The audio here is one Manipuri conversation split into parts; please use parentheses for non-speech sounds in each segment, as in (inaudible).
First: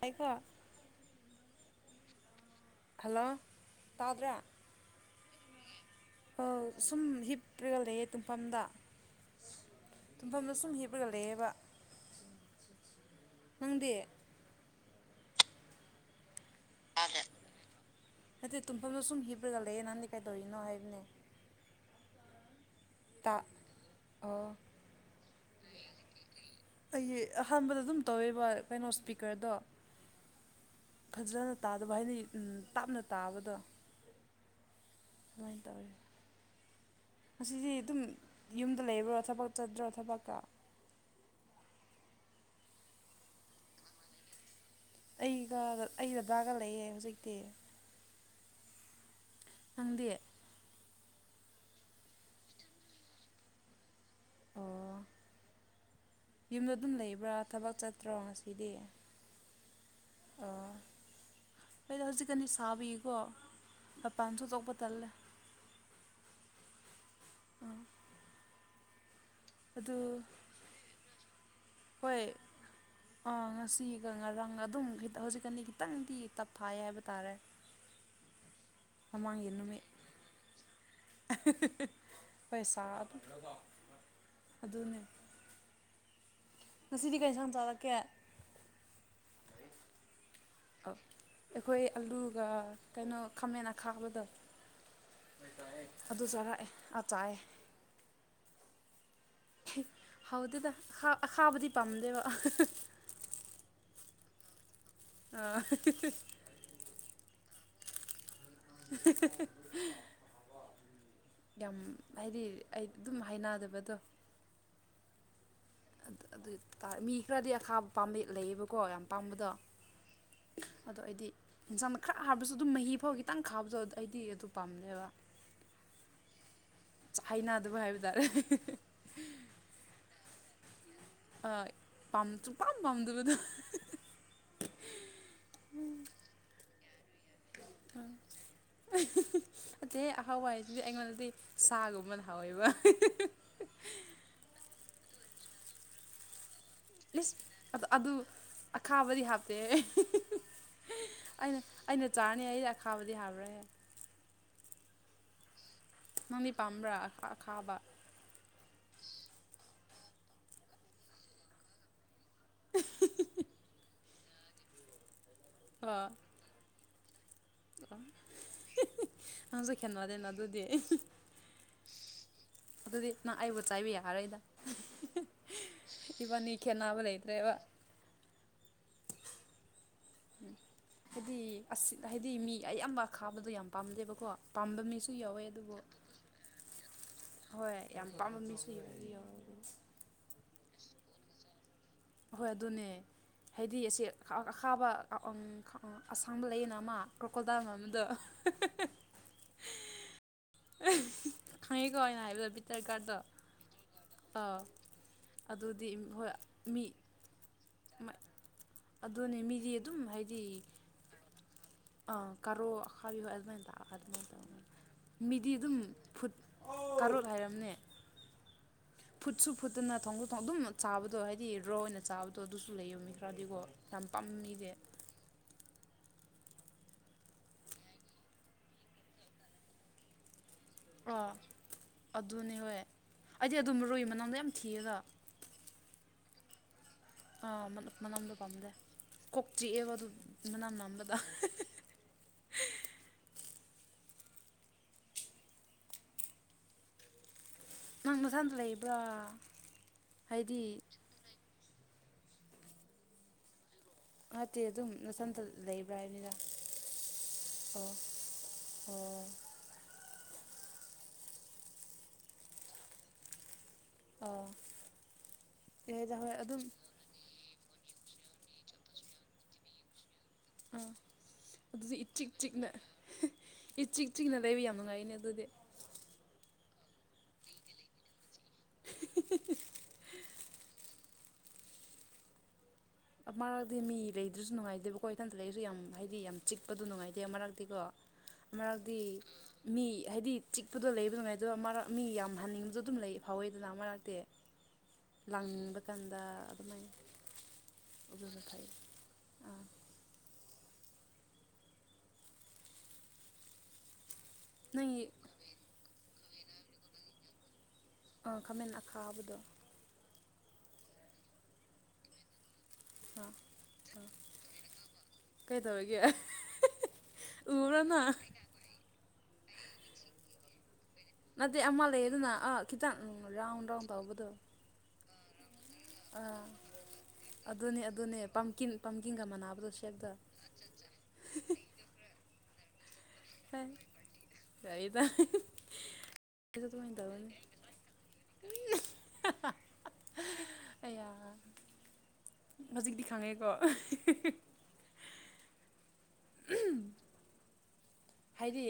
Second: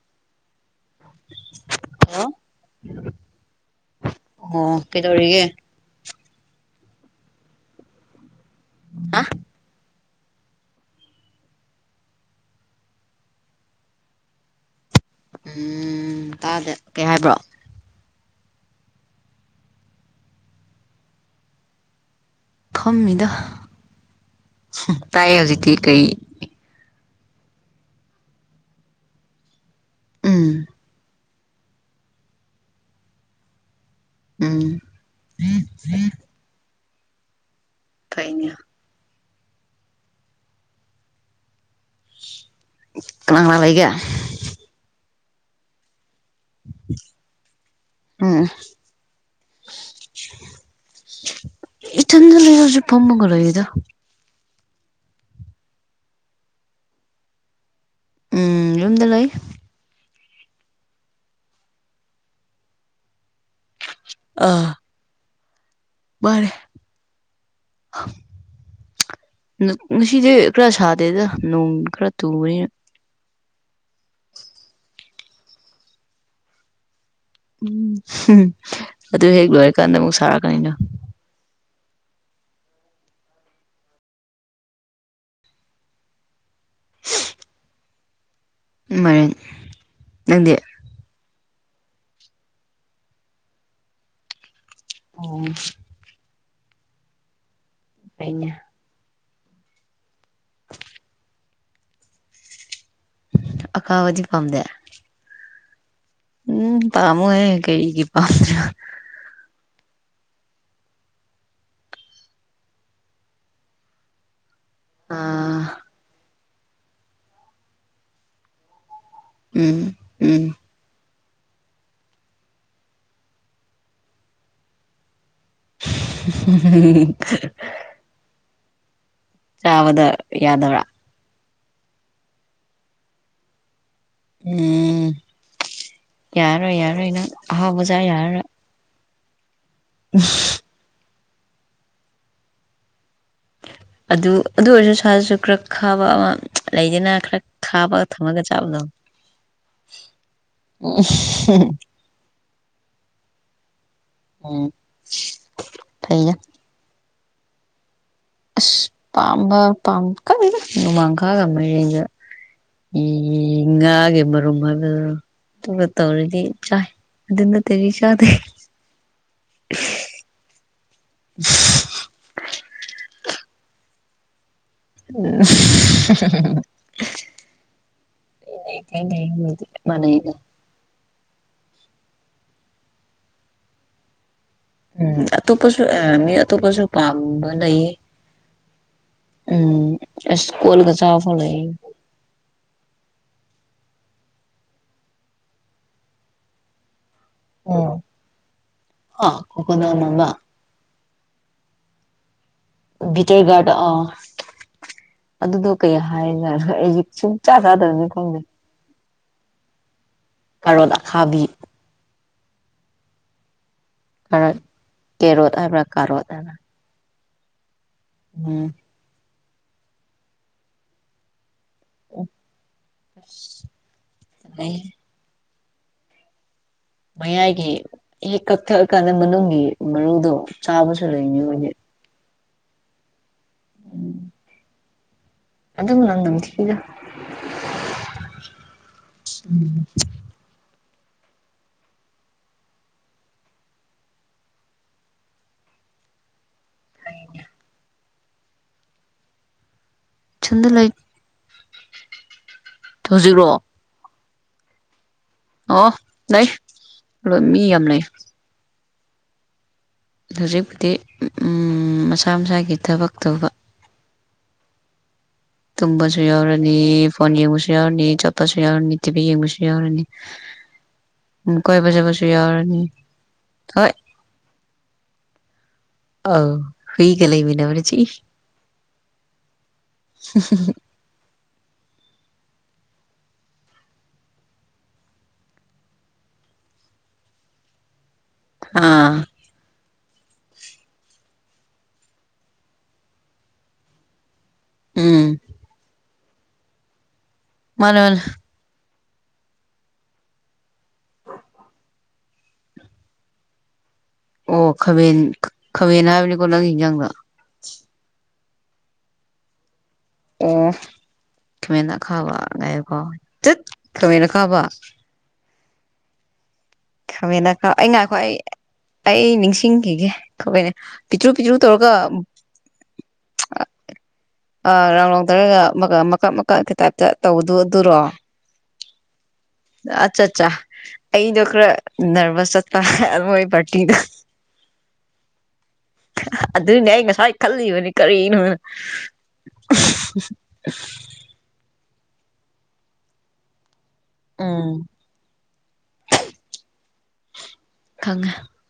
ꯍꯥꯏꯀꯣ ꯑ ꯍꯜꯂꯣ ꯇꯥꯗ꯭ꯔꯦ ꯀꯩꯗꯧꯔꯤꯒꯦ ꯁꯨꯝ ꯍꯤꯞꯔꯒ ꯂꯩꯌꯦ ꯇꯨꯡꯐꯝꯗ ꯑ ꯇꯨꯝꯐꯝꯗ ꯁꯨꯝ ꯍꯤꯞꯄꯒ ꯂꯩꯑꯦꯕ ꯅꯪꯗꯤ ꯎꯝ ꯇꯥꯗꯦ ꯀꯩ ꯍꯥꯏꯕ꯭ꯔꯣ ꯅꯠꯇꯦ ꯇꯨꯝꯐꯝꯗꯣ ꯁꯨꯝ ꯍꯤꯞꯔꯒ ꯂꯩꯌꯦ ꯅꯪꯗꯤ ꯀꯩꯗꯧꯔꯤꯅꯣ ꯍꯥꯏꯕꯅꯦ ꯐꯝꯃꯤꯗ ꯇꯥ ꯑꯣ ꯇꯥꯏ ꯍꯧꯖꯤꯛꯇꯤ ꯀꯔꯤ ꯑꯩꯒꯤ ꯑꯍꯥꯟꯕꯗ ꯑꯗꯨꯝ ꯇꯧꯋꯦꯕ ꯀꯩꯅꯣ ꯏꯁꯄꯤꯀꯔꯗꯣ ꯎꯝ ꯐꯖꯅ ꯇꯥꯗꯕ ꯍꯥꯏꯗꯤ ꯇꯥꯞꯅ ꯇꯥꯕꯗꯣ ꯎꯝ ꯑꯗꯨꯃꯥꯏꯅ ꯇꯧꯋꯤ ꯉꯁꯤꯗꯤ ꯑꯗꯨꯝ ꯐꯩꯅꯦ ꯌꯨꯝꯗ ꯂꯩꯕ꯭ꯔꯣ ꯊꯕꯛ ꯆꯠꯇ꯭ꯔꯣ ꯊꯕꯛꯀ ꯀꯅꯥ ꯀꯅꯥ ꯂꯩꯒꯦ ꯑꯩꯒ ꯑꯩ ꯗꯥꯒ ꯂꯩꯌꯦ ꯍꯧꯖꯤꯛꯇꯤ ꯎꯝ ꯅꯪꯗꯦ ꯏꯊꯟ ꯂꯩ ꯍꯧꯖꯤꯛ ꯐꯝꯃꯒ ꯂꯩꯌꯦꯗ ꯑꯣ ꯌꯨꯝꯗ ꯑꯗꯨꯝ ꯂꯩꯕ꯭ꯔꯥ ꯊꯕꯛ ꯆꯠꯇ꯭ꯔꯣ ꯉꯁꯤꯗꯤ꯫ ꯎꯝ ꯌꯨꯝꯗ ꯂꯩ ꯑꯣ ꯑꯩꯣꯏꯗ ꯍꯧꯖꯤꯛꯀꯅꯤ ꯁꯥꯕꯤꯀꯣ ꯃꯄꯥꯟꯁꯨꯇꯣꯛꯄ ꯇꯜꯂꯦ꯫ ꯋꯥꯔꯦ ꯑꯗꯨ ꯉꯁꯤꯗꯤ ꯄꯨꯔ ꯁꯥꯗꯦꯗ ꯅꯣꯡ ꯈꯔ ꯍꯣꯏ ꯆꯨꯕꯅꯤꯅ ꯑꯥ ꯉꯁꯤꯒ ꯉꯔꯥꯡ ꯑꯗꯨꯝ ꯍꯧꯖꯤꯛꯀꯅꯤ ꯈꯤꯇꯪꯗꯤ ꯇꯞꯊꯥꯏ ꯍꯥꯏꯕ ꯇꯥꯔꯦ꯫ ꯎꯝ ꯑꯗꯨ ꯍꯦꯛ ꯃꯃꯥꯡꯒꯤ ꯅꯨꯃꯤꯠ ꯂꯣꯏꯔꯀꯥꯟꯗ ꯑꯃꯨꯛ ꯁꯥꯔꯛꯀꯅꯤꯅꯣ꯫ ꯄꯩꯁꯥ ꯑꯗꯨꯝ ꯑꯗꯨꯅꯦ꯫ ꯉꯁꯤꯗꯤ ꯀꯩ ꯁꯝ ꯆꯥꯔꯛꯀꯦ꯫ ꯃꯏꯅ ꯅꯪꯗꯤ꯫ ꯑꯩꯈꯣꯏ ꯑꯂꯨꯒ ꯀꯩꯅꯣ ꯈꯥꯃꯦꯟ ꯈꯥꯕꯗꯣ ꯑꯣꯝ ꯑꯗꯨ ꯆꯥꯔꯛꯑꯦ ꯑꯥ ꯆꯥꯏ꯫ ꯐꯩꯅꯦ꯫ ꯍꯥꯎꯗꯦꯗ ꯑꯈꯥꯕꯗꯤ ꯄꯥꯝꯗꯦꯕ ꯑꯀꯥꯕꯗꯤ ꯄꯥꯝꯗꯦ꯫ ꯑꯥ ꯎꯝ ꯄꯥꯝꯣ ꯑꯦ ꯀꯩꯒꯤ ꯄꯝꯗꯔ꯭ꯤꯕ (inaudible) ꯌꯥꯝ ꯍꯥꯏꯗꯤ ꯑꯩ ꯑꯗꯨꯝ ꯍꯥꯏꯅꯗꯕꯗꯣ ꯎꯝ ꯑꯗꯨꯇꯥꯔꯦ ꯃꯤ ꯈꯔꯗꯤ ꯑꯈꯥꯕ ꯄꯥꯝꯝꯕ ꯂꯩꯌꯦꯕꯀꯣ ꯌꯥꯝ ꯑꯄꯥꯥꯝꯕꯗꯣ ꯎꯝ ꯎꯝ ꯑꯗꯣ ꯑꯩꯗꯤ꯫ ꯏꯟꯁꯥꯡ ꯈꯔ ꯍꯥꯔꯕꯁꯨ ꯑꯗꯨꯝ ꯃꯍꯤ ꯐꯥꯎ ꯈꯤꯇꯪ ꯈꯥꯕꯗ ꯑꯗꯨ ꯑꯩꯗꯤ ꯑꯗꯨ ꯄꯥꯝꯅꯦꯕ꯫ ꯥꯍꯩꯏꯅꯥꯗꯕ꫰ꯍꯥꯏꯕ ꯇꯥꯔꯦ꯫ ꯆꯥꯕꯗ ꯌꯥꯗꯕ꯭ꯔꯥ ꯍꯣꯌ ꯁꯨꯛꯄꯥꯝ ꯄꯥꯝꯗꯕꯗꯣ ꯎꯝ ꯌꯥꯔꯣꯏ ꯌꯥꯔꯣꯏ ꯅꯪ ꯑꯍꯥꯎꯕꯖꯥ ꯌꯥꯔꯣꯏ꯫ ꯑꯇꯩ ꯑꯍꯥꯎꯋꯥꯏ ꯍꯥꯏꯁꯤꯗꯤ ꯑꯩꯉꯣꯟꯗꯗꯤ ꯁꯥꯒꯨꯝꯕꯅ ꯍꯥꯎꯋꯦꯕ꯫ ꯑꯗꯨ ꯑꯗꯨ ꯑꯣꯏꯔꯁꯨ ꯁꯥꯖꯁꯨ ꯈꯔꯥ ꯈꯥꯕ ꯑꯃ ꯂꯩꯗꯅ ꯏꯁ ꯈꯔ ꯑꯗꯣ ꯈꯥꯕꯒ ꯑꯗꯨ ꯊꯝꯃꯒ ꯆꯥꯕꯗꯣ ꯑꯈꯥꯕꯗꯤ ꯍꯥꯞꯇꯦ (inaudible) ꯆꯥꯅꯤ ꯑꯩꯗ ꯈꯥꯕꯗꯤ ꯍꯥꯞꯔꯍꯦ꯫ ꯎꯝ ꯐꯩꯗ ꯅꯪꯗꯤ ꯄꯥꯝꯕ꯭ꯔꯥ ꯑ ꯈꯥꯕ ꯑꯁ ꯄꯥꯝꯕ ꯄꯥ ꯈꯥꯉꯥꯗꯦꯗꯥ ꯅꯣꯡꯃꯥꯡꯈꯒ ꯃꯌꯦꯡꯒ ꯏ ꯉꯥꯒꯤ ꯍꯔꯨꯝ ꯍꯥꯌꯕꯔ ꯇ ꯇꯧꯔꯤꯗꯤ ꯆꯥꯏ꯫ ꯑꯗꯨ ꯅꯠꯇꯗꯤ ꯆꯥꯗꯦ ꯑꯣ ꯑꯁꯨ ꯈꯦꯋꯥꯗꯅ ꯑꯗꯨꯗꯤ꯫ (inaudible) ꯑꯗꯨꯗꯤ ꯅꯪ ꯑꯩꯕꯨ ꯆꯥꯏꯕ ꯌꯥꯔꯣꯏꯗ꯫ ꯈꯦꯠꯅꯕ ꯂꯩꯇ꯭ꯔꯦꯕ (inaudible) (unintelligible) ꯎꯝ ꯍꯥꯏꯗꯤ ꯑꯁꯤ ꯍꯥꯏꯗꯤ ꯃꯤ ꯑꯌꯥꯝꯕ ꯈꯥꯕꯗꯣ ꯌꯥꯝ ꯄꯥꯝꯗꯦꯕꯀꯣ ꯄꯥꯝꯕ ꯃꯤꯁꯨ ꯎꯝ ꯌꯥꯎꯋꯦ ꯑꯗꯨꯕꯨ ꯑꯇꯣꯞꯄꯁꯨ ꯃꯤ ꯑꯇꯣꯞꯄꯁꯨ ꯄꯥꯝꯕ ꯍꯣꯏ ꯂꯩꯌꯦ ꯌꯥꯝ ꯄꯥꯝꯕ ꯃꯤꯁꯨ ꯌꯥꯎꯋꯦ ꯌꯥꯎꯋꯦ꯫ ꯎꯝ ꯏꯁ ꯀꯣꯜꯒ ꯆꯥ ꯐꯥꯎ ꯂꯩ꯫ ꯑꯍꯣꯏ ꯑꯗꯨꯅꯦ ꯍꯥꯏꯗꯤ ꯑꯁꯤ ꯑꯈꯥꯕ ꯑꯁꯥꯡꯕ ꯂꯩꯌꯦꯅ ꯑꯃꯑ꯫ ꯀꯣꯀꯣꯗꯜ ꯎꯝ ꯃꯟꯕꯗꯣ ꯑꯥ ꯀꯣꯀꯣꯅꯠ ꯃꯃꯥ ꯈꯪꯉꯤꯀꯣꯅ ꯍꯥꯏꯕꯗꯣ ꯕꯤꯇꯔ ꯒꯥꯔꯗꯣ ꯕꯤꯇꯔ ꯒꯥꯔꯗ ꯑꯥ ꯑꯥ ꯑꯗꯨꯗꯣ ꯑꯗꯨꯗꯤ ꯀꯩ ꯍꯥꯏ ꯍꯣꯏ ꯃꯤ ꯍꯧꯖꯤꯛꯁꯨ ꯆꯥꯛ ꯆꯥꯗꯝꯅꯤ ꯈꯪꯗꯦ ꯑꯗꯨꯅꯦ ꯃꯤꯗꯤ ꯑꯗꯨꯝ ꯍꯥꯏꯗꯤ ꯀꯔꫭꯠ ꯑꯈꯥꯕꯤ ꯑꯥ ꯀꯥꯔꯣ ꯑꯈꯥꯕꯤꯍꯣ ꯑꯗꯨꯃꯥꯏꯅ ꯇꯥꯛꯒ ꯑꯗꯨꯃꯥꯏꯅ ꯀꯥꯔꯣꯠ ꯇꯧꯔꯒ ꯃꯤꯗꯤ ꯀꯦꯔꯣꯠ ꯑꯗꯨꯝ ꯍꯥꯏꯕ꯭ꯔꯥ ꯀꯥꯔꯣꯠ ꯐꯨꯠ ꯍꯥꯏꯕ꯭ꯔꯥ ꯇꯔꯨꯠ ꯍꯥꯏꯔꯝꯅꯦ ꯎꯝ ꯐꯨꯠꯁꯨ ꯐꯨꯠꯇꯅ ꯊꯣꯡꯗꯣꯛ ꯊꯣꯡ ꯑꯗꯨꯝ ꯆꯥꯕꯗꯣ ꯍꯥꯏꯗꯤ ꯔꯣ ꯑꯣꯏꯅ ꯆꯥꯕꯗꯣ ꯑꯗꯨꯁꯨ ꯂꯩꯕ ꯃꯤ ꯈꯔꯗꯤꯀꯣ ꯌꯥꯝ ꯄꯥꯝꯅꯤꯗꯤ ꯑꯗꯩ ꯃꯌꯥꯏꯒꯤ ꯍꯦꯛ ꯀꯛꯊꯛꯑ ꯀꯥꯟꯗ ꯃꯅꯨꯡꯒꯤ ꯃꯔꯨꯗꯣ ꯆꯥꯕꯁꯨ ꯑꯥ ꯂꯩꯅꯤ ꯃꯣꯏꯗꯤ ꯑꯗꯨꯅꯦ ꯍꯣꯏ ꯑꯩꯗꯤ ꯑꯗꯨꯝ ꯃꯔꯣꯏ ꯃꯅꯝꯗꫭ ꯌꯥꯝ ꯊꯤꯌꯦꯒ ꯑꯗꯨꯝ ꯂꯥꯡꯗꯝꯈꯤ ꯑꯥ ꯃꯅ ꯃꯅꯝꯗꯣ ꯄꯥꯝꯗꯦ ꯀꯣꯛ ꯆꯤꯛꯑꯦꯕ ꯑꯗꯨ ꯃꯅꯝ ꯅꯝꯕꯗ ꯍꫭꯏꯅꯦ ꯅꯪ ꯅꯊꯟ ꯂꯩꯕ꯭ꯔꫭ ꯍꯥꯏꯗꯤ ꯏꯊꯟꯗ ꯂꯩ ꯍꯧꯖꯤꯛꯔꫭ ꯅꯠꯇꯦ ꯑꯗꯨꯝ ꯅꯊꯟꯇ ꯑꯣ ꯂꯩꯕ꯭ꯔꯥ ꯍꯥꯏꯅꯤꯗ ꯂꯩ ꯃꯤ ꯌꯥꯝ ꯑꯣ ꯂꯩ ꯑꯣ ꯍꯧꯖꯤꯛꯄꯨꯗꯤ ꯎꯝ ꯃꯁꯥ ꯃꯁꯥꯒꯤ ꯊꯕꯛ ꯇꯧꯕ ꯑꯣ ꯌꯥꯏꯗ ꯇꯨꯝꯕꯁꯨ ꯍꯣꯏ ꯑꯗꯨꯝ ꯌꯥꯎꯔꯅꯤ ꯐꯣꯟ ꯌꯦꯡꯕꯁꯨ ꯌꯥꯎꯔꯅꯤ ꯆꯠꯄꯁꯨ ꯌꯥꯎꯔꯅꯤ ꯇꯤꯚꯤ ꯌꯦꯡꯕꯁꯨ ꯌꯥꯎꯔꯅꯤ ꯑꯥ ꯎꯝ ꯀꯣꯏꯕ ꯑꯗꯨꯗꯤ ꯆꯠꯄꯁꯨ ꯏꯆꯤꯛ ꯆꯤꯛꯅ ꯌꯥꯎꯔꯅꯤ ꯍꯣꯏ ꯏꯆꯤꯛ ꯆꯤꯛꯅ ꯂꯩꯕ ꯌꯥꯝ ꯅꯨꯡꯉꯥꯏꯅꯦ ꯑꯗꯨꯗꯤ ꯑꯧ ꯍꯨꯏꯒ ꯂꯩꯃꯤꯟꯅꯕꯅ ꯆꯤꯛꯏ ꯃꯔꯛꯇꯤ ꯃꯤ ꯂꯩꯗ꯭ꯔꯁꯨ ꯅꯨꯡꯉꯥꯏꯇꯦꯕꯀꯣ ꯏꯊꯟꯇ ꯂꯩꯔꯤꯁꯨ ꯌꯥꯝ ꯍꯥꯏꯗꯤ ꯌꯥꯝ ꯆꯤꯛꯄꯗꯣ ꯅꯨꯡꯉꯥꯏꯇꯦ ꯃꯔꯛꯇꯤꯀꯣ ꯃꯔꯛꯇꯤ ꯑꯥ ꯃꯤ ꯍꯥꯏꯗꯤ ꯆꯤꯛꯄꯗꯣ ꯂꯩꯕ ꯅꯨꯡꯉꯥꯏꯗꯕ ꯃꯔꯛ ꯃꯤ ꯌꯥꯝ ꯍꯟꯅꯤꯡꯕꯗꯣ ꯑꯗꯨꯝ ꯂꯩ ꯐꯥꯎꯋꯦꯗꯅ ꯃꯔꯛꯇꯤ ꯎꯝ ꯂꯥꯡꯅꯤꯡꯕ ꯀꯥꯟꯗ ꯑꯗꯨꯃꯥꯏꯅ ꯃꯥꯅꯦ ꯃꯥꯅꯦ ꯑꯗꯨꯁꯨ ꯐꯩ ꯑꯥ ꯑꯣ ꯅꯪꯒꯤ ꯈꯥꯕꯦꯟ ꯈꯥꯕꯦꯟ ꯍꯥꯏꯕꯅꯤꯀꯣ ꯅꯪ ꯌꯦꯟꯖꯥꯡꯗꫭ ꯑꯥ ꯈꯥꯃꯦꯟ ꯑꯈꯥꯕꯗꯣ ꯑꯣ ꯈꯃꯦꯟ ꯑꯈꯥꯕ ꯉꯥꯏꯌꯨ ꯑ ꯑ ꯀꯩꯗꯧꯔꯒꯦ ꯈꯥꯃꯦꯟ ꯑꯈꯥ ꯎꯕ꯭ꯔꯥ ꯑꯩ ꯅꯪ ꯉꯥꯏꯈꯣ ꯑꯩ ꯑꯩ ꯅꯤꯡꯁꯤꯡꯈꯤꯒꯦ ꯀꯩꯅꯦ ꯅꯠꯇꯦ ꯑꯃ ꯂꯩꯗꯅ ꯑꯥ ꯈꯤꯇꯪ ꯔꯥꯎꯟ ꯗꯧꯅ ꯇꯧꯕꯗꯣ ꯑ ꯔꯥꯎꯟ ꯔꯥꯎꯟꯇꯔꯒ ꯃꯀꯛ ꯑꯥ ꯃꯀꯛꯀꯤ ꯇꯥꯏꯞꯇ ꯇꯧꯕꯗꯨ ꯑꯗꯨꯅꯦ ꯑꯗꯨꯔꯣ ꯑꯗꯨꯅꯦ ꯄꯝꯀꯤꯟ ꯄꯝꯀꯤꯟꯒ ꯃꯥꯟꯅꯕꯗꫭ ꯑꯠꯆꯥ ꯆꯥ ꯑꯩꯗꯣ ꯈꯔ ꯅꯔꯚꯁ ꯆꯠꯄ ꯑꯈꫭꯏ ꯍꯦ ꯄꯥꯔꯇꯤꯗ ꯌꯥꯔꯦꯗ ꯑꯩꯁꯨ ꯑꯗꯨꯅꯦ ꯑꯗꯨꯃꯥꯏꯅ ꯑꯩ ꯇꯧꯕꯅꯤ ꯉꯁꯥꯏ ꯈꯜꯂꯤꯕꯅꯤ ꯀꯔꯤꯅꯣꯅ (unintelligible) ꯀꯌꯥ ꯍꯧꯖꯤꯛꯇꯤ ꯈꯪꯉꯦꯀꯣ ꯎꯝ ꯎꯝ ꯈꯪꯉꯦ ꯍꯥꯏꯗꯤ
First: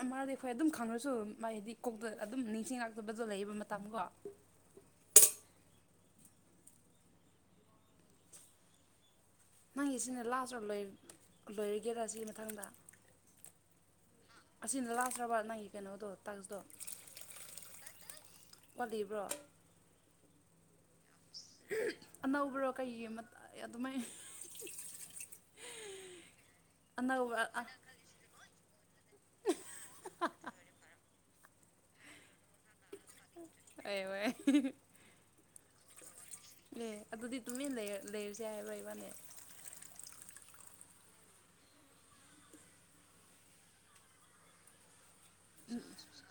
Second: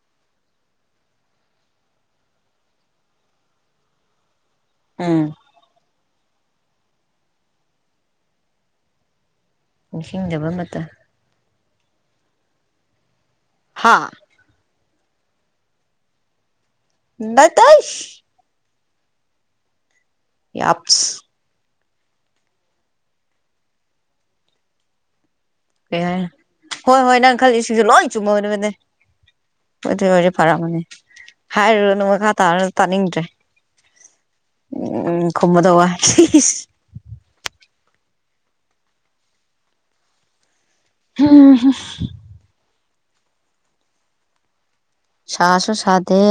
ꯎꯝ ꯃꯥꯗꯤ ꯑꯩꯈꯣꯏ ꯑꯗꯨꯝ ꯈꯪꯉꯁꯨ ꯃꯥꯏꯗꯤ ꯀꯣꯛꯇ ꯑꯗꯨꯝ ꯅꯤꯡꯁꯤꯡꯂꯥꯛꯇꯕꯗꯣ ꯂꯩꯕ ꯃꯇꯝꯀꯣ ꯎꯝ ꯅꯪꯒꯤ ꯁꯤꯅꯦ ꯅꯤꯡꯁꯤꯡꯗꯕ ꯂꯥꯁ ꯑꯣ ꯂꯩ ꯃꯇꯝ ꯂꯣꯏꯔꯒꯦꯔꯥ ꯁꯤ ꯃꯊꯪꯗ ꯍꯥꯥ ꯑꯁꯤꯅ ꯂꯥꯛꯁꯔꯕ ꯅꯪꯒꯤ ꯀꯩꯅꯣꯗꯣ ꯇꯥꯛꯁꯗꯣ ꯅꯠꯇꯦ ꯋꯥꯠꯂꯤꯕ꯭ꯔꯣ ꯌꯥꯞꯄꯁ ꯑꯅꯧꯕ꯭ꯔꯣ ꯀꯩ ꯑꯗꯨꯃꯥꯏꯅ ꯀꯩ ꯍꯥꯏꯅꯦ ꯍꯣꯏ ꯍꯣꯏ ꯑꯅꯧꯕ ꯅꯪ ꯈꯜꯂꯤꯁꯤꯡꯁꯨ ꯂꯣꯏ ꯆꯨꯝꯃꯕꯅꯦ ꯑꯗꯨꯗꯑꯣꯏꯔꯗꯤ ꯐꯔꯛꯃꯅꯤ ꯍꯥꯏꯔꯨꯔꯅ ꯃꯈꯥ ꯇꯥꯔꯅꯨ ꯇꯥꯅꯤꯡꯗ꯭ꯔꯦ (unintelligible) ꯎꯝ ꯈꯨꯝꯃꯥꯗꯧꯋꯦ ꯑꯦ ꯑꯗꯨꯗꯤ ꯇꯨꯃꯤꯟꯅ ꯂꯩꯔꯨꯁꯦ ꯍꯥꯏꯕꯔꯣ ꯏꯕꯥꯅꯤ (unintelligible) ꯁꯥꯁꯨ ꯁꯥꯗꯦ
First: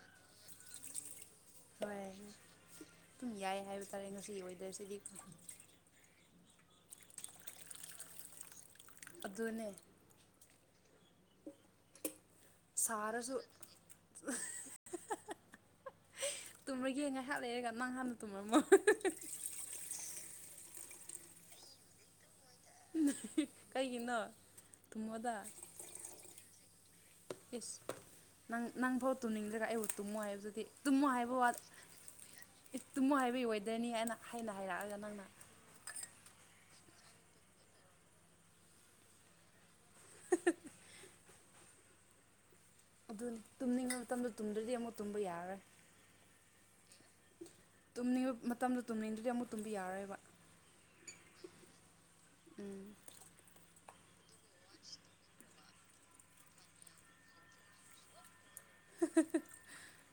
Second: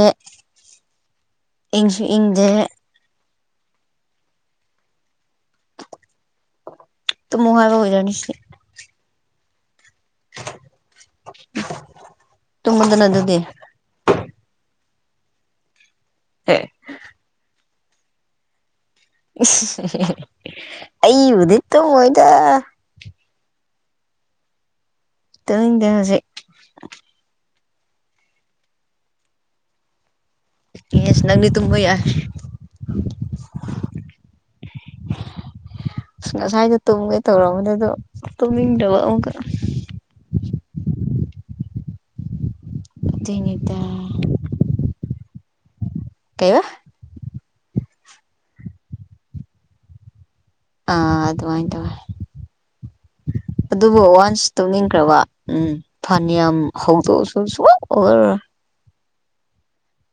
ꯍꯣꯏ ꯏꯪꯁꯨ ꯏꯪꯗꯦ ꯑꯗꯨꯝ ꯌꯥꯏ ꯍꯥꯏꯕ ꯇꯥꯔꯦ ꯉꯁꯤ ꯋꯦꯗꯔꯁꯤꯗꯤ ꯇꯨꯃꯣ ꯍꯥꯏꯕ ꯋꯦꯗꯔꯅꯤ ꯑꯗꯨꯅꯦ (unintelligible) ꯁꯥꯔꯁꯨ ꯑꯗꯨꯗꯤ ꯑꯦ ꯇꯨꯝꯃꯒꯦ ꯉꯥꯏꯍꯥꯛ ꯂꯩꯔꯒ ꯅꯪ ꯍꯥꯟꯅ ꯇꯨꯝꯔꯝꯃꯣ ꯑꯩꯕꯨꯗꯤ ꯇꯨꯝꯃꯣꯏꯗ ꯀꯩꯒꯤꯅꯣ ꯊꯨꯝꯃꯣꯗ (unintelligible) ꯏꯁ ꯅꯪ ꯅꯪꯐꯥꯎ ꯇꯨꯝꯅꯤꯡꯗ꯭ꯔꯒ ꯑꯩꯕꯨ ꯇꯨꯝꯃꯣ ꯍꯥꯏꯕꯗꯨꯗꯤ ꯇꯨꯝꯃꯣ ꯌꯦꯁ ꯍꯥꯏꯕ ꯅꯪꯗꯤ ꯋꯥ ꯇꯨꯝꯕ ꯌꯥꯏ ꯇꯨꯝꯃꯣ ꯍꯥꯏꯕꯒꯤ ꯋꯦꯗꯔꯅꯤ ꯍꯥꯏꯅ ꯍꯥꯏꯅ ꯍꯥꯏꯔꯛꯑꯒ ꯅꯪꯅ ꯑꯁ ꯉꯁꯥꯏꯗꯣ ꯇꯨꯝꯒꯦ ꯇꯧꯔꯝꯕꯅꯦ ꯑꯗꯣ ꯇꯨꯝꯅꯤꯡꯗꯕ ꯑꯃꯨꯛꯀ ꯑꯗꯨꯅꯤ ꯑꯗꯨꯏꯅꯤꯗ ꯇꯨꯝꯅꯤꯡꯕ ꯃꯇꯝꯗ ꯇꯨꯝꯗ꯭ꯔꯗꯤ ꯑꯃꯨꯛ ꯇꯨꯝꯕ ꯌꯥꯔꯣꯏ ꯀꯩꯕ ꯇꯨꯝꯅꯤꯡꯕꯥ ꯃꯇꯝꯗꯣ ꯇꯨꯝꯅꯤꯡꯗꯔꯥꯗꯤ ꯑꯃꯨꯛ ꯇꯨꯝꯕꯥ ꯌꯥꯔꯣꯏꯕ ꯑꯥ ꯑꯗꯨꯃꯥꯏ ꯇꯧꯋꯦ ꯎꯝ ꯑꯗꯨꯕꯨ ꯋꯥꯟꯁ ꯇꯨꯝꯅꯤꯡꯈ꯭ꯔꯕ ꯎꯝ ꯐꯥꯅꯤꯌꯥꯝꯝ ꯍꯩꯗꯣꯛꯑꯁꯨ ꯁꯨꯛꯑꯣꯏ ꯑꯣꯏꯔꯔꯣꯏ (unintelligible)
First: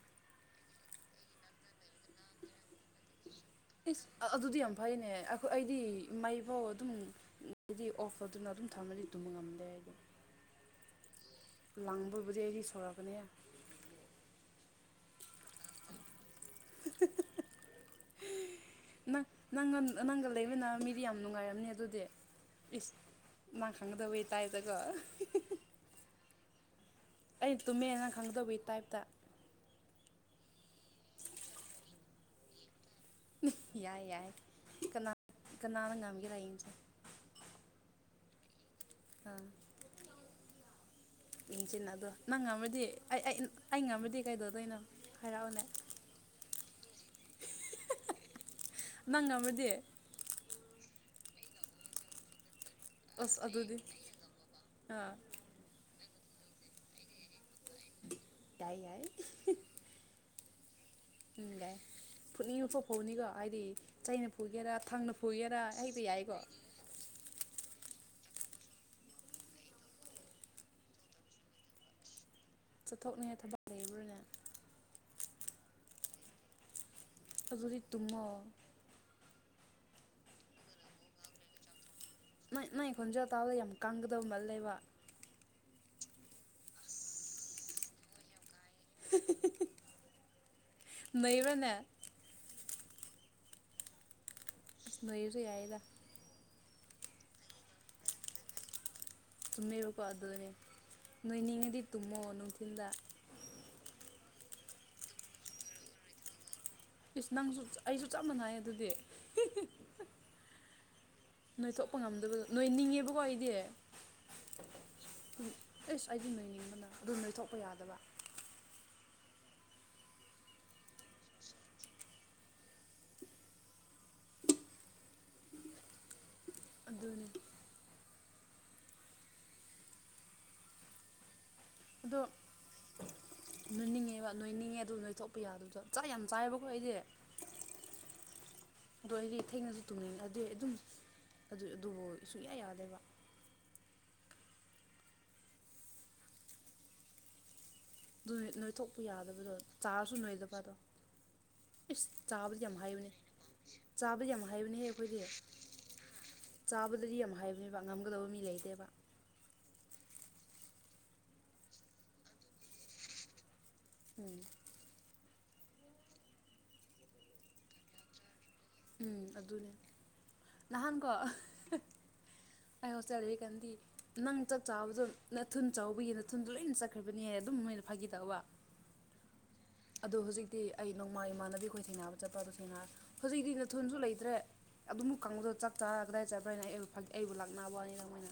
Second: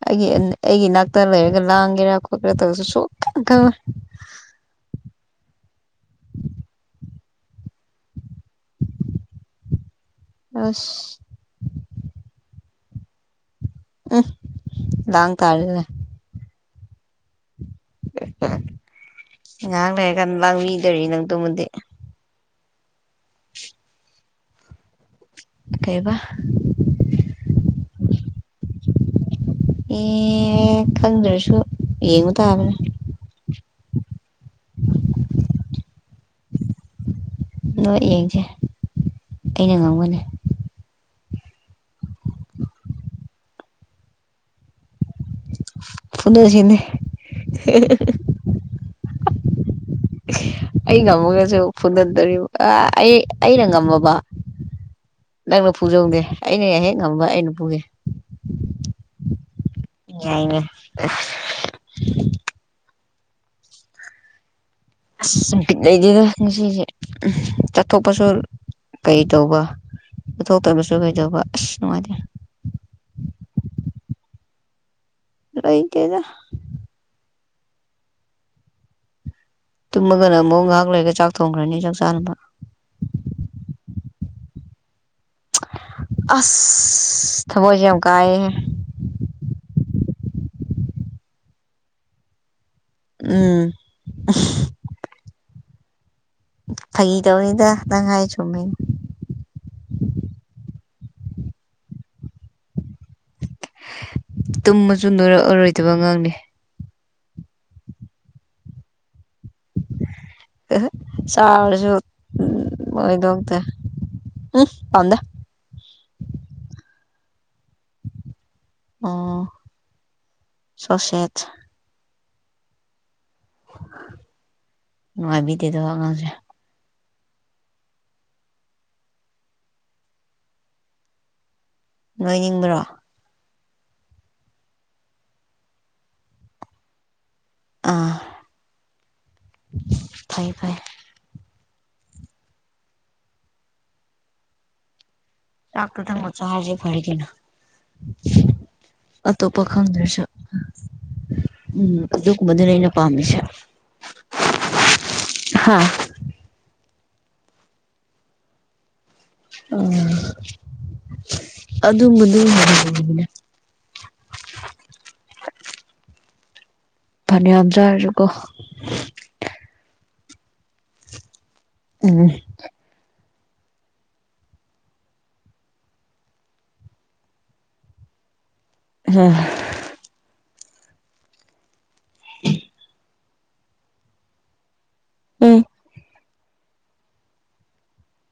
ꯑꯩꯒꯤ ꯑꯩꯒꯤ ꯏꯅꯥꯛꯇ ꯂꯩꯔꯒ ꯂꯥꯡꯒꯦꯔꯥ ꯈꯣꯠꯀꯦꯔꯥ ꯇꯧꯔꯁꯨ ꯁꯨꯀꯇꯨꯝ ꯇꯨꯝꯃꯣꯏ ꯏꯁ ꯑꯗꯨꯗꯤ ꯌꯥꯝ ꯐꯩꯅꯦ ꯑꯩꯈꯣꯏ ꯑꯩꯗꯤ ꯃꯩꯐꯥꯎ ꯑꯗꯨꯝ ꯑꯗꯨꯗꯤ ꯑꯣꯐꯔꯗꯨꯅ ꯑꯗꯨꯝ ꯊꯝꯃꯗꯤ ꯇꯨꯝꯕ ꯉꯝꯗꯦ ꯑꯁ ꯂꯥꯡꯕꯕꯨꯗꯤ ꯑꯩꯗꯤ ꯁꯥꯎꯔꯛꯀꯥꯅꯤ ꯂꯥꯡꯇꯥꯔꯦꯅꯦ (unintelligible) ꯅꯪ ꯅꯪꯒ ꯉꯥꯏꯍꯥꯛ ꯂꯩꯔꯒ ꯅꯪꯒ ꯂꯩꯕꯅ ꯃꯤꯗꯤ ꯂꯥꯡꯕꯤꯗꯣꯔꯤ ꯌꯥꯝ ꯅꯪꯗꯨꯃꯗꯤ ꯅꯨꯡꯉꯥꯏꯔꯝꯅꯤ ꯑꯗꯨꯗꯤ ꯏꯁ ꯃꯥ ꯈꯪꯒꯗꯕꯩ ꯇꯥꯏꯞꯇꯥꯀꯣ ꯀꯩꯕ ꯑꯩ ꯇꯨꯝꯃꯦꯅ ꯈꯪꯒꯗꯕꯒꯤ ꯇꯥꯏꯞꯇ ꯑꯦ ꯈꯪꯗ꯭ꯔꯁꯨ ꯌꯦꯡꯕꯥꯇꯥꯕꯅꯦ ꯌꯥꯏ ꯌꯥꯏ ꯀꯅꯥ ꯀꯅꯥ ꯉꯝꯒꯦꯔꯥ ꯌꯦꯡꯉꯣ (unintelligible) ꯑꯩꯅ ꯉꯝꯒꯅꯤ ꯑꯥ ꯌꯦꯡꯁꯤꯅ ꯑꯗꯣ ꯅꯪ ꯉꯝꯔꯥꯗꯤ ꯑꯩ ꯑꯩ ꯉꯝꯔꯥꯗꯤ ꯀꯩꯗꯧꯗꯣꯏꯅꯣ ꯍꯥꯏꯔꯛꯑꯣ ꯐꯨꯅꯁꯤꯅꯦ ꯅꯪ ꯉꯝꯔꯥꯗꯤ ꯑꯩ ꯉꯝꯃꯒꯁꯨ ꯐꯨꯗꯗꯣꯔꯤꯕ ꯑꯥ ꯑꯩ ꯑꯁ ꯑꯩꯅ ꯑꯗꯨꯗꯤ ꯉꯝꯃꯥꯕ ꯑꯥ ꯅꯪꯅ ꯄꯨꯖꯧꯅꯦ ꯑꯩꯅ ꯍꯦꯛ ꯉꯝꯕ ꯑꯩꯅ ꯐꯨꯒꯦ ꯌꯥꯏꯏ ꯑ ꯐꯅꯤꯣ ꯍꯥꯏ ꯆꯩꯒꯦ ꯑꯁ ꯌꯥꯝ ꯄꯤꯛꯅꯩꯗꯨꯗ ꯉꯁꯤꯁꯦ ꯆꯠꯊꯣꯛꯄꯁꯨ ꯀꯩ ꯇꯧꯕ ꯄꯨꯊꯣꯛꯇꯕꯁꯨ ꯀꯩꯗꯧꯕ ꯑꯁ ꯅꯨꯡꯉꯥꯏꯇꯦ ꯆꯠꯊꯣꯛꯅꯤꯡꯉꯥꯏ ꯊꯕꯛ ꯂꯩꯕ꯭ꯔꯥꯅꯦ ꯔꯥꯏ ꯀꯦꯗ ꯑꯗꯨꯗꯤ ꯇꯨꯝꯃꯣ ꯇꯨꯝꯃꯒꯅ ꯑꯃꯨꯛ ꯉꯥꯏꯍꯥꯛ ꯂꯩꯔꯒ ꯆꯥꯛ ꯊꯣꯡꯈ꯭ꯔꯅꯤ ꯆꯥꯛ ꯆꯥꯅꯅꯕ ꯅꯣꯏ ꯅꯣꯏ ꯈꯣꯟꯖꯦꯜꯥ ꯇꯥꯕꯗ ꯌꯥꯝ ꯀꯪꯒꯗꯕ ꯃꯥ ꯂꯩꯕ ꯑꯁ ꯊꯕꯣꯏꯁ ꯌꯥꯝ ꯀꯥꯏ ꯅꯣꯏꯕꯅꯦ ꯎꯝ ꯁ ꯃꯣꯏꯁ ꯑꯣꯏꯅ ꯌꯥꯑꯗ ꯐꯥꯒꯤ ꯇꯧꯔꯤꯗ ꯅꯪ ꯍꯥꯏ ꯆꯨꯝꯃꯤꯩꯅ ꯇꯨꯝꯃꯦꯔꯣꯀꯣ ꯑꯗꯨꯅꯦ ꯅꯣꯏ ꯅꯤꯡꯉꯗꯤ ꯇꯨꯝꯃꯣꯑꯣ ꯅꯨꯡꯊꯤꯤꯟꯗ ꯇꯨꯝꯃꯁꯨ ꯅꯣꯏꯔꯛꯑꯔꯣꯏꯗꯕ ꯉꯥꯡꯅꯤ ꯄꯤꯁ ꯅꯪꯁꯨ ꯑꯩꯁꯨ ꯆꯞ ꯃꯥꯟꯅꯩ ꯑꯗꯨꯗꯤ ꯁꯥꯔꯁꯨ ꯅꯣꯏꯊꯣꯛꯄ ꯎ ꯉꯝꯗꯕ ꯅꯣꯏꯅꯤꯡꯉꯦꯕꯀꯣ ꯑꯩꯗꯤ ꯑꯣꯏꯗꯛꯇ ꯎꯝ ꯄꯥꯎꯗ ꯑꯦꯁ ꯑꯩꯗꯤ ꯅꯣꯏꯅꯤꯡꯕꯅ ꯑꯗꯨ ꯅꯣꯏꯊꯣꯛꯄ ꯌꯥꯗꯕ ꯑꯣ ꯁꯣꯁꯦꯠ ꯅꯨꯡꯉꯥꯏꯕꯤꯗꯗ ꯑꯉꯥꯡꯁꯦ ꯑꯗꯨꯅꯦ ꯑꯗꯣ ꯅꯣꯏꯅꯤꯡꯕ꯭ꯔꯣ ꯅꯣꯏꯅꯤꯡꯉꯦꯕ ꯅꯣꯏꯅꯤꯡꯉꯦ ꯑꯗꯨ ꯅꯣꯏꯊꯣꯛꯄ ꯌꯥ ꯑꯗꯨꯗ ꯆꯥꯛ ꯌꯥꯝ ꯆꯥꯏꯌꯦꯕꯀꯣ ꯑꯩꯁꯦ ꯑꯥ ꯑꯗꯣ ꯑꯩꯗꯤ ꯏꯊꯦꯡꯩꯅꯁꯨ ꯇꯨꯡꯅꯤꯡ ꯑꯗꯨꯗꯤ ꯐꯩ ꯑꯗꯨꯝ ꯐꯩ ꯑꯗꯨ ꯑꯗꯨꯕꯨ ꯁꯨꯡꯌꯥ ꯌꯥꯗꯦꯕ ꯂꯥꯛꯇꯔꯗ ꯃ ꯆ ꯍꯥꯖꯦ ꯐꯔꯒꯦꯅ ꯅꯣꯏ ꯊꯣꯛꯣꯛꯄ ꯌꯥꯗꯕꯗꯣ ꯑꯇꯣꯞꯄ ꯆꯥꯔꯁꯨ ꯈꯪꯗ꯭ꯔꯁꯨ ꯅꯣꯏꯗꯕꯗꯣ ꯎꯝ ꯏꯁꯁ ꯆꯥꯕꯗꯤ ꯑꯗꯨꯒꯨꯝꯕꯗꯨꯅꯦ ꯌꯥꯝ ꯑꯩꯅ ꯍꯥꯏꯕꯅꯦ ꯄꯥꯝꯃꯤꯁꯦ ꯆꯥꯕꯗꯤ ꯌꯥꯝ ꯍꯥꯏꯕꯅꯦꯍꯦ ꯑꯩꯈꯣꯏꯁ ꯍꯥꯥ ꯆꯥꯕꯗꯗꯤ ꯌꯥꯝ ꯍꯥꯏꯕꯅꯦꯕ ꯉꯝꯒꯗꯕ ꯃꯤ ꯂꯩꯇꯦꯕ ꯑꯣ ꯑꯗꯨꯝꯕꯗꯨꯅꯤꯅꯦ ꯎꯝ ꯐ ꯑꯖꯔꯕꯨ ꯎꯝ ꯑꯗꯨꯅꯦ ꯅꯍꯥꯟꯀꯣ ꯎꯝ ꯑꯩ ꯍꯣꯁꯇꯦꯜ ꯂꯩꯔꯤꯀꯥꯟꯗꯤ ꯅꯪ ꯆꯥꯛ ꯆꯥꯕꯗꯣ ꯅꯅꯥꯊꯨꯟ ꯆꯥꯎꯕꯒꯤꯅꯥꯨꯗꯣ ꯂꯣꯏꯅ ꯆꯠꯈ꯭ꯔꯕꯅꯦ ꯍꯥꯏ ꯑꯗꯨꯝ ꯃꯣꯏꯅ ꯐꯥꯒꯤꯗꯧꯕ ꯑ ꯑꯗꯣ ꯍꯧꯖꯤꯛꯇꯤ ꯑꯩ ꯅꯣꯡꯃꯥ ꯏꯃꯥꯟꯅꯕꯤꯈꯣꯏ ꯁꯦꯡꯅꯕ ꯆꯠꯄ ꯑꯗꯨꯦꯡꯅꯔꯦ ꯍꯧꯖꯤꯛꯇꯤ ꯅ ꯏꯊꯨꯁꯨ ꯂꯩꯇ꯭ꯔꯦ ꯑꯗꯨꯕꯨ ꯀꯥꯡꯕꯨꯗ ꯎꯝ ꯆꯥꯛ ꯆꯥꯔꯒ ꯀꯗꯥꯏ ꯆꯥꯕ꯭ꯔꯥ ꯍꯥꯏꯅ ꯑꯩꯕꯨ ꯐ ꯑꯩꯕꯨ ꯂꯥꯛꯅꯕꯅꯤꯅ ꯃꯣꯏꯅ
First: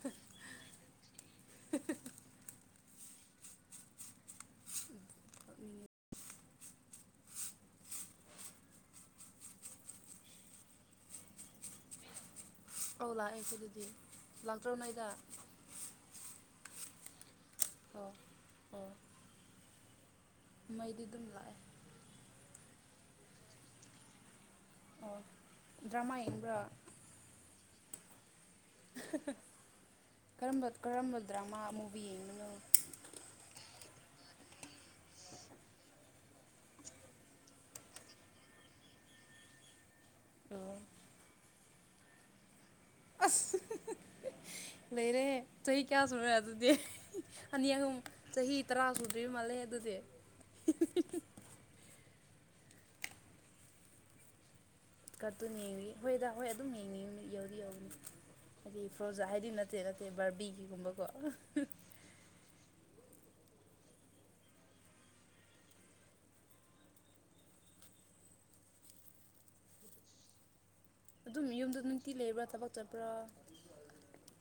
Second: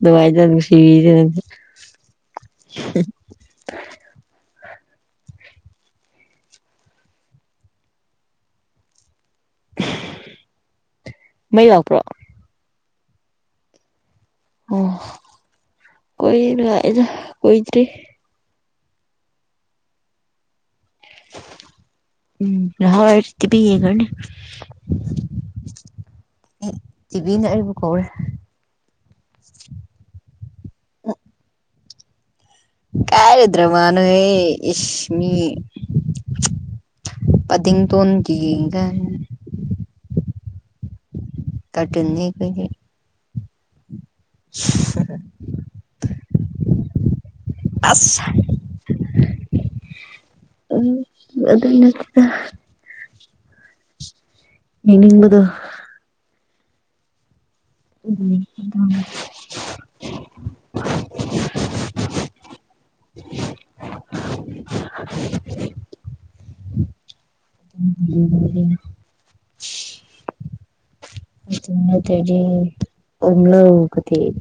ꯅꯨꯡꯉꯥꯏꯖꯅ ꯅꯨꯡ ꯁꯤꯕꯤꯗ (inaudible) ꯎꯝ ꯃꯩ ꯂꯥꯛꯄ꯭ꯔꯣ ꯑꯧ ꯂꯥꯛꯦꯁꯦ ꯑꯗꯨꯗꯤ ꯑꯣ ꯀꯣꯏꯅꯅꯨꯡꯖ ꯀꯣꯏꯗꯔꯤ ꯑꯣ ꯑꯣ ꯃꯩꯗꯤ ꯑꯗꯨꯝ ꯂꯥꯛꯑꯦ ꯎꯝ ꯍꯥꯎ ꯏꯔꯇꯕꯤꯤ ꯌꯦꯒꯅꯤ ꯑꯣ ꯗ꯭ꯔꯃꯥ ꯌꯦꯡꯕ꯭ꯔꯥ ꯇꯤꯚꯤꯅ ꯑꯩꯕꯨ ꯀꯧꯔꯦ ꯀꯔꯝꯕ ꯗ꯭ꯔꯃꯥ ꯃꯨꯚꯤ ꯌꯦꯡꯕꯅꯣ ꯀꯥꯏꯔꯔꯤꯗ꯭ꯔꯃꯅ ꯍꯁꯃꯤ ꯑꯗꯤꯤꯡ ꯇꯒ ꯇ ꯇꯇꯅꯤꯅꯤ ꯀꯩꯒꯤ ꯂꯩꯔꯦ ꯆꯍꯤ ꯆꯍꯤ ꯀꯌꯥ ꯁꯅꯦ ꯑꯗꯨꯗꯤ ꯑꯅꯤ ꯑꯍꯨꯝ ꯑꯁ ꯆꯍꯤ ꯇꯔꯥ ꯁꯨꯗ꯭ꯔꯤꯕ ꯃꯥꯜꯂꯦ ꯑꯗꯨꯗꯤ ꯎꯝ ꯑꯗꯨ ꯅꯠꯇꯗ ꯌꯦꯡꯅꯤꯡꯕꯗꯣ ꯀꯠꯇꯨ ꯌꯦꯡꯉꯤ ꯍꯣꯏꯗ ꯍꯣꯏ ꯑꯗꯨꯝ ꯌꯦꯡꯉꯤ ꯌꯧꯗꯤ ꯌꯧꯔꯤꯅꯤ ꯍꯥꯏꯗꯤ ꯐ꯭ꯔꯣꯖꯥ ꯍꯥꯏꯗꯤ ꯅꯠꯇ ꯅꯠꯇꯦ ꯅꯠꯇꯦ ꯕꯔꯕꯤꯒꯤꯒꯨꯝꯕꯀꯣ ꯎꯝ ꯑꯗꯨꯝ ꯌꯨꯝꯗ ꯅꯨꯡꯇꯤ ꯗꯤ ꯂꯩꯕ꯭ꯔꯥ ꯊꯕꯛ ꯆꯠꯄ꯭ꯔꯥ ꯑꯣꯝꯂꯒꯗꯤ